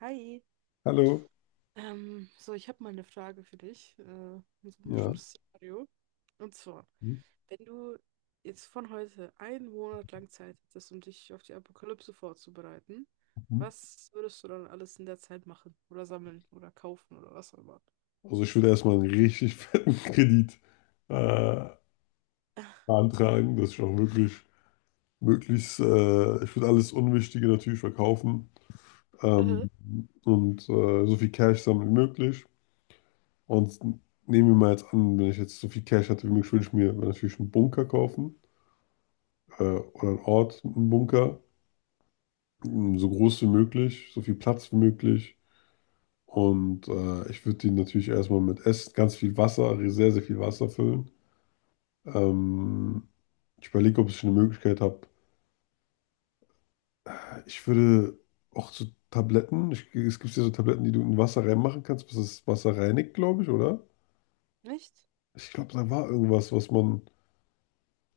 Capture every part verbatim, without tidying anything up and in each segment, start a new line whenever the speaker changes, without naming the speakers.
Hi.
Hallo.
Ähm, so, ich habe mal eine Frage für dich, äh, in so ein
Ja.
bestimmtes Szenario. Und zwar, wenn du jetzt von heute einen Monat lang Zeit hättest, um dich auf die Apokalypse vorzubereiten,
Mhm.
was würdest du dann alles in der Zeit machen? Oder sammeln oder kaufen oder was auch immer?
Also ich würde erstmal einen richtig fetten Kredit äh, beantragen, dass ich auch wirklich möglichst, äh, ich würde alles Unwichtige natürlich verkaufen,
Mhm.
ähm, und äh, so viel Cash sammeln wie möglich. Und nehmen wir mal jetzt an, wenn ich jetzt so viel Cash hatte wie möglich, würde ich mir natürlich einen Bunker kaufen, äh, oder einen Ort, einen Bunker, m, so groß wie möglich, so viel Platz wie möglich. Und äh, ich würde den natürlich erstmal mit Essen, ganz viel Wasser, sehr, sehr viel Wasser füllen. Ähm, Ich überlege, ob ich eine Möglichkeit habe. Ich würde auch so Tabletten, ich, es gibt ja so Tabletten, die du in Wasser reinmachen kannst, bis das Wasser reinigt, glaube ich, oder?
Nicht?
Ich glaube, da war irgendwas, was man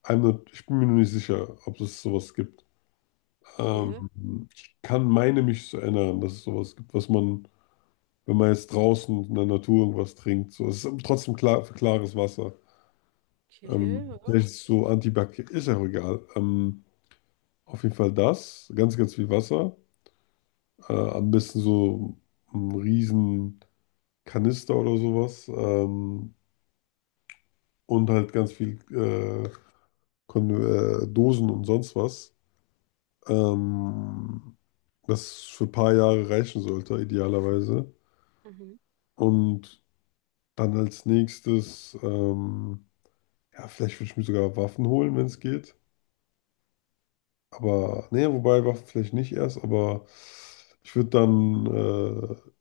einmal, ich bin mir noch nicht sicher, ob es sowas gibt.
Okay,
Ähm, ich kann meine mich zu erinnern, dass es sowas gibt, was man, wenn man jetzt draußen in der Natur irgendwas trinkt, so, es ist trotzdem klar, klares Wasser.
okay,
Ähm,
ja.
vielleicht ist es so antibakteriell, ist ja auch egal. Ähm, auf jeden Fall das, ganz, ganz viel Wasser. Äh, am besten so einen riesen Kanister oder sowas. Ähm, und halt ganz viel äh, Kon äh, Dosen und sonst was. Ähm, das für ein paar Jahre reichen sollte, idealerweise.
Mhm.
Und dann als nächstes, ähm, ja, vielleicht würde ich mir sogar Waffen holen, wenn es geht. Aber, nee, wobei Waffen vielleicht nicht erst, aber ich würde dann, äh,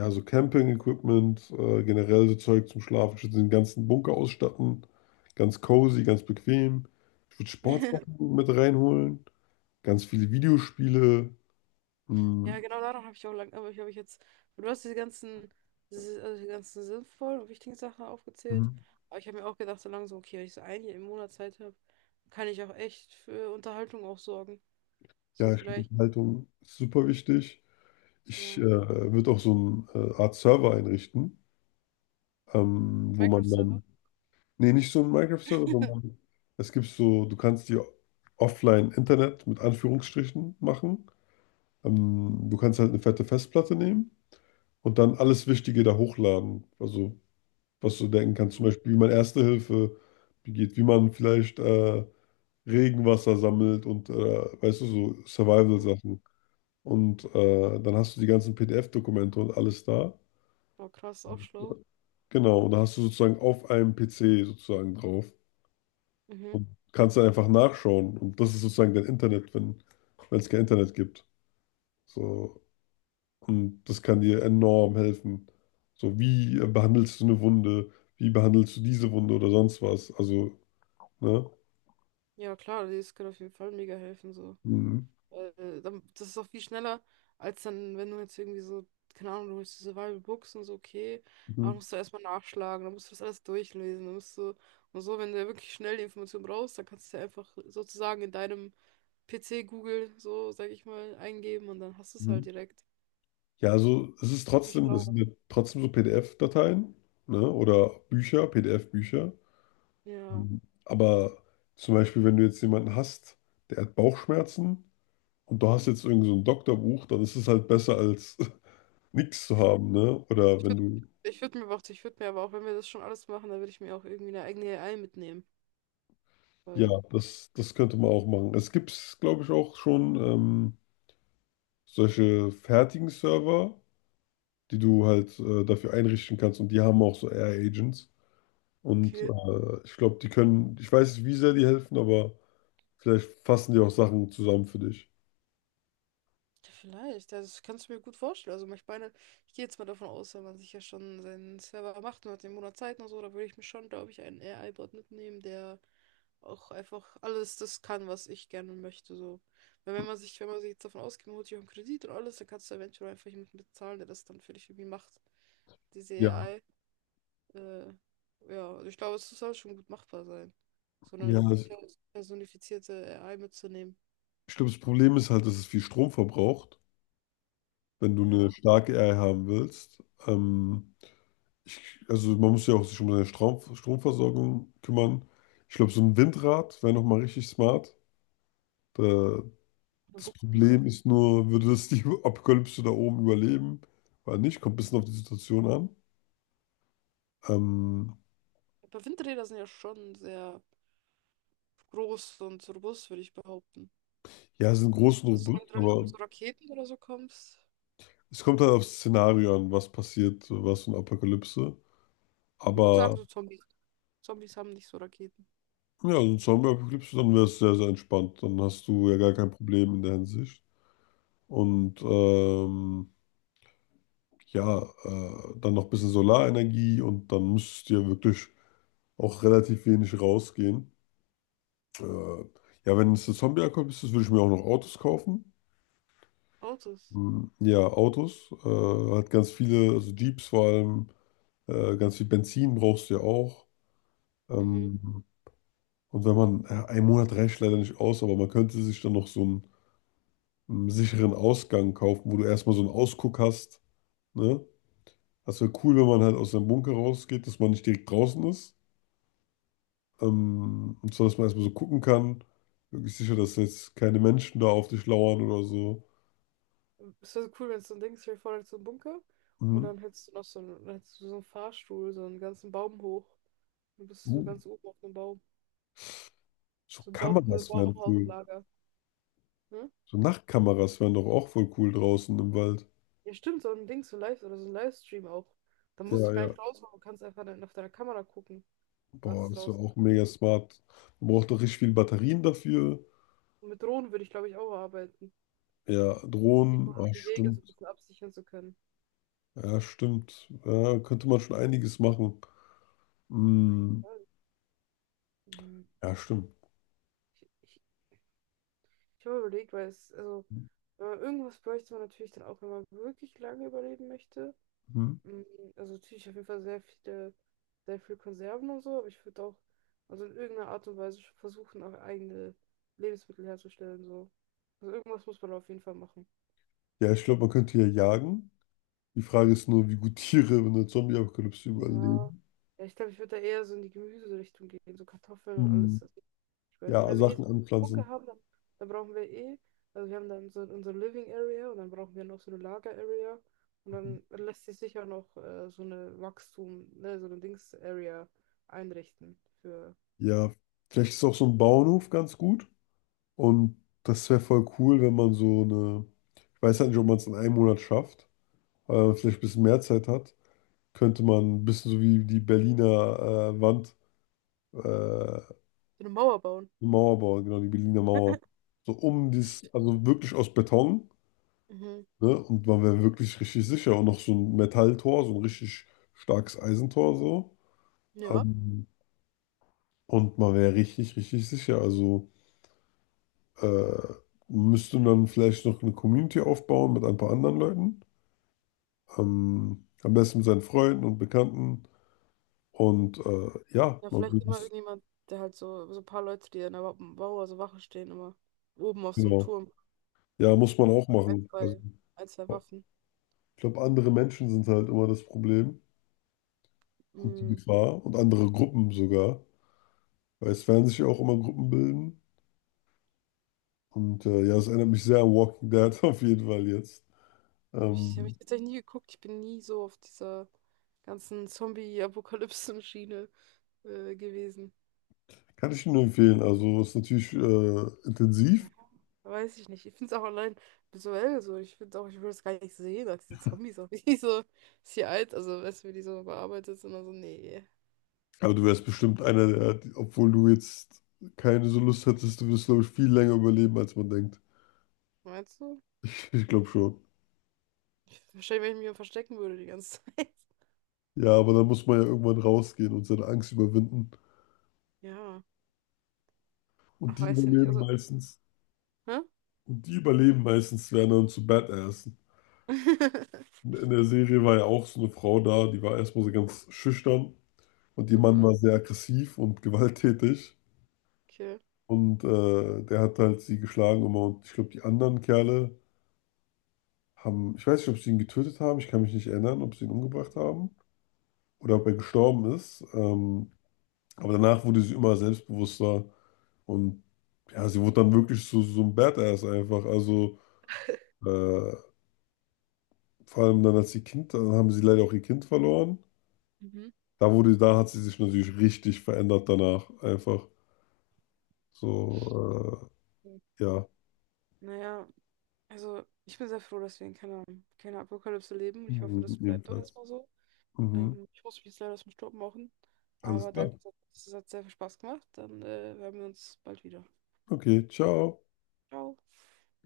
ja, so Camping-Equipment, äh, generell so Zeug zum Schlafen, den ganzen Bunker ausstatten. Ganz cozy, ganz bequem. Ich würde Sportsachen mit reinholen. Ganz viele Videospiele.
Ja,
Mhm.
genau daran habe ich auch lang, aber ich habe ich jetzt, du hast diese ganzen, diese- also die ganzen sinnvollen und wichtigen Sachen aufgezählt.
Mhm.
Aber ich habe mir auch gedacht, so langsam, okay, wenn ich so ein Jahr im Monat Zeit habe, kann ich auch echt für Unterhaltung auch sorgen. So
Ja, ich glaube,
vielleicht,
Unterhaltung ist super wichtig. Ich äh,
ja.
würde auch so eine äh, Art Server einrichten, ähm, wo man dann,
Minecraft-Server.
nee, nicht so ein Minecraft-Server, sondern es gibt so, du kannst dir offline Internet mit Anführungsstrichen machen. Ähm, du kannst halt eine fette Festplatte nehmen und dann alles Wichtige da hochladen. Also, was du denken kannst, zum Beispiel, wie man Erste Hilfe begeht, wie man vielleicht äh, Regenwasser sammelt und, äh, weißt du, so
Mhm.
Survival-Sachen. Und äh, dann hast du die ganzen P D F-Dokumente und alles da.
Oh, krass, auch schlau.
Genau, und da hast du sozusagen auf einem P C sozusagen drauf.
Mhm.
Kannst dann einfach nachschauen und das ist sozusagen dein Internet, wenn wenn es kein Internet gibt. So. Und das kann dir enorm helfen. So, wie äh, behandelst du eine Wunde? Wie behandelst du diese Wunde oder sonst was? Also, ne?
Ja, klar, das kann auf jeden Fall mega helfen, so.
Mhm.
Äh, dann- das ist auch viel schneller, als dann, wenn du jetzt irgendwie so, keine Ahnung, du holst die Survival Books und so, okay, aber
Mhm.
musst du erstmal nachschlagen, dann musst du das alles durchlesen, dann musst du, und so, wenn du ja wirklich schnell die Information brauchst, dann kannst du ja einfach sozusagen in deinem P C Google, so, sag ich mal, eingeben und dann hast du es halt
Mhm.
direkt.
Ja, also es ist
Viel
trotzdem, es
schlauer.
sind ja trotzdem so P D F-Dateien, ne? Oder Bücher, P D F-Bücher.
Ja.
Mhm. Aber zum Beispiel, wenn du jetzt jemanden hast, der hat Bauchschmerzen und du hast jetzt irgend so ein Doktorbuch, dann ist es halt besser als nichts zu haben, ne? Oder
Ich
wenn
würde
du,
ich würd mir aber auch, ich würde mir aber auch, wenn wir das schon alles machen, dann würde ich mir auch irgendwie eine eigene A I mitnehmen,
ja,
weil,
das, das könnte man auch machen. Es gibt, glaube ich, auch schon ähm, solche fertigen Server, die du halt äh, dafür einrichten kannst und die haben auch so A I-Agents. Und
okay.
äh, ich glaube, die können, ich weiß nicht, wie sehr die helfen, aber vielleicht fassen die auch Sachen zusammen für dich.
Ja, vielleicht, ja, das kannst du mir gut vorstellen. Also ich meine, ich gehe jetzt mal davon aus, wenn man sich ja schon seinen Server macht und hat den Monat Zeit und so, da würde ich mir schon, glaube ich, einen A I-Bot mitnehmen, der auch einfach alles das kann, was ich gerne möchte. So. Weil wenn man sich, wenn man sich jetzt davon ausgeht, man holt sich auch einen Kredit und alles, dann kannst du eventuell einfach jemanden bezahlen, der das dann für dich irgendwie macht. Diese
Ja.
A I. Äh, ja, also ich glaube, es soll schon gut machbar sein. So
Ja,
eine
ich
pers- personifizierte A I mitzunehmen.
ich glaube, das Problem ist halt, dass es viel Strom verbraucht, wenn du eine
Ja,
starke A I haben willst. Ähm, ich, also man muss ja auch sich um seine Strom, Stromversorgung kümmern. Ich glaube, so ein Windrad wäre nochmal richtig smart. Da,
eine
das
Bunker.
Problem ist nur, würde das die Apokalypse da oben überleben? Oder nicht? Kommt ein bisschen auf die Situation an. Ähm,
Aber Windräder sind ja schon sehr groß und robust, würde ich behaupten.
ja, sie sind groß und
Also solange
robust,
du da nicht mit
aber
so Raketen oder so kommst,
es kommt halt aufs Szenario an, was passiert, was für eine Apokalypse.
ich würd
Aber
sagen so Zombies. Zombies haben nicht so Raketen.
ja, so eine Zombie-Apokalypse, dann wäre es sehr, sehr entspannt. Dann hast du ja gar
Ja.
kein Problem in der Hinsicht. Und ähm, ja, äh, dann noch ein bisschen Solarenergie und dann müsstest du ja wirklich auch relativ wenig rausgehen. Äh, ja, wenn es eine Zombie-Apokalypse ist, würde ich mir auch noch Autos kaufen.
Autos.
Hm, ja, Autos. Äh, hat ganz viele, also Jeeps vor allem, äh, ganz viel Benzin brauchst du ja auch.
Mhm.
Ähm, und wenn man, ja, ein Monat reicht leider nicht aus, aber man könnte sich dann noch so einen, einen sicheren Ausgang kaufen, wo du erstmal so einen Ausguck hast. Ne? Das wäre cool, wenn man halt aus seinem Bunker rausgeht, dass man nicht direkt draußen ist. Ähm, und zwar, dass man erstmal so gucken kann. Wirklich sicher, dass jetzt keine Menschen da auf dich lauern oder so.
Es wäre so cool, wenn es so ein Ding ist, stell dir vor, da ist so ein Bunker und
Mhm.
dann hättest du noch so einen, dann hättest du so einen Fahrstuhl, so einen ganzen Baum hoch. Du bist du so
Uh.
ganz oben auf dem Baum.
So
So ein Baum, so ein
Kameras wären cool.
Baumhauslager. Ne?
So Nachtkameras wären doch auch voll cool draußen im Wald.
Ja, stimmt, so ein Ding, so ein Live oder so ein Livestream auch. Da musst
Ja,
du gar
ja.
nicht raus, du kannst einfach dann auf deiner Kamera gucken,
Boah,
was
das wäre
draußen
auch mega
abgeht.
smart. Man braucht doch richtig viel Batterien dafür.
Und mit Drohnen würde ich, glaube ich, auch arbeiten.
Ja, Drohnen.
Einfach um
Ah,
die Wege so ein
stimmt.
bisschen absichern zu können.
Ja, stimmt. Ja, könnte man schon einiges machen.
Auf jeden
Hm.
Fall. Mhm.
Ja, stimmt.
Ich, ich, Ich habe überlegt, weil es, also, äh, irgendwas bräuchte man natürlich dann auch, wenn man wirklich lange überleben möchte.
Hm.
Mhm. Also natürlich auf jeden Fall sehr viele, sehr viel Konserven und so, aber ich würde auch, also in irgendeiner Art und Weise schon versuchen, auch eigene Lebensmittel herzustellen, so. Also irgendwas muss man auf jeden Fall machen.
Ja, ich glaube, man könnte ja jagen. Die Frage ist nur, wie gut Tiere in der Zombie-Apokalypse
Ja.
überleben.
Ja, ich glaube, ich würde da eher so in die Gemüserichtung gehen, so Kartoffeln und
Hm.
alles. Also, ich mein,
Ja,
wenn wir eh so
Sachen
einen Bunker
anpflanzen.
haben, dann, dann brauchen wir eh, also wir haben dann so unsere Living Area und dann brauchen wir noch so eine Lager Area und
Mhm.
dann lässt sich sicher noch äh, so eine Wachstum, ne, so eine Dings Area einrichten für,
Ja, vielleicht ist auch so ein Bauernhof ganz gut. Und das wäre voll cool, wenn man so eine, ich weiß halt nicht, ob man es in einem Monat schafft, aber wenn man vielleicht ein bisschen mehr Zeit hat, könnte man ein bisschen so wie die Berliner äh, Wand, äh, eine
für eine Mauer bauen.
Mauer bauen, genau, die Berliner Mauer. So um dies, also wirklich aus Beton,
Mhm.
ne? Und man wäre wirklich richtig sicher. Und noch so ein Metalltor, so ein richtig starkes Eisentor so.
Ja.
Ähm, und man wäre richtig, richtig sicher. Also äh, müsste dann vielleicht noch eine Community aufbauen mit ein paar anderen Leuten. Ähm, am besten mit seinen Freunden und Bekannten. Und äh, ja,
Ja,
man
vielleicht immer
muss,
irgendjemand, der halt so, so ein paar Leute, die an der Wa- Mauer so Wache stehen, immer oben auf so einem
ja,
Turm,
ja, muss man auch
ein,
machen. Also,
zwei, ein, zwei Waffen.
ich glaube, andere Menschen sind halt immer das Problem und die Gefahr und andere Gruppen sogar. Weil es werden sich auch immer Gruppen bilden. Und äh, ja, es erinnert mich sehr an Walking Dead auf jeden Fall jetzt.
Ich habe
Ähm,
ich tatsächlich nie geguckt. Ich bin nie so auf dieser ganzen Zombie-Apokalypsen-Schiene äh, gewesen.
kann ich nur empfehlen. Also, es ist natürlich äh, intensiv,
Ja, weiß ich nicht. Ich finde es auch allein visuell so. Ich finde auch, ich würde es gar nicht sehen, als diese Zombies auch wie so ist hier alt, also weißt du, wie die so bearbeitet sind. Also, nee.
aber du wärst bestimmt einer der, obwohl du jetzt keine so Lust hättest, du wirst, glaube ich, viel länger überleben, als man denkt.
Meinst du?
Ich ich glaube schon.
Ich, wahrscheinlich, wenn ich mich hier verstecken würde die ganze Zeit.
Ja, aber dann muss man ja irgendwann rausgehen und seine Angst überwinden.
Ja.
Und
Ach,
die
weiß ja nicht.
überleben
Also,
meistens.
hä?
Und die überleben meistens, werden dann zu Badassen. In in der Serie war ja auch so eine Frau da, die war erstmal so ganz schüchtern. Und ihr Mann
Mhm,
war sehr aggressiv und gewalttätig.
okay.
Und äh, der hat halt sie geschlagen immer. Und ich glaube, die anderen Kerle haben, ich weiß nicht, ob sie ihn getötet haben. Ich kann mich nicht erinnern, ob sie ihn umgebracht haben oder ob er gestorben ist. Ähm, aber danach wurde sie immer selbstbewusster. Und ja, sie wurde dann wirklich so, so ein Badass einfach. Also äh, vor allem dann als sie Kind, dann haben sie leider auch ihr Kind verloren.
Mhm.
Da wurde, da hat sie sich natürlich richtig verändert danach. Einfach so,
Mhm.
äh, ja.
Naja. Also, ich bin sehr froh, dass wir in keiner, keiner Apokalypse leben. Ich hoffe,
Mhm,
das bleibt doch
jedenfalls.
erstmal so.
Mhm.
Ähm, ich muss mich jetzt leider aus dem Staub machen.
Alles
Aber
klar.
danke, es hat es hat sehr viel Spaß gemacht. Dann äh, hören wir uns bald wieder.
Okay, ciao.
Ciao.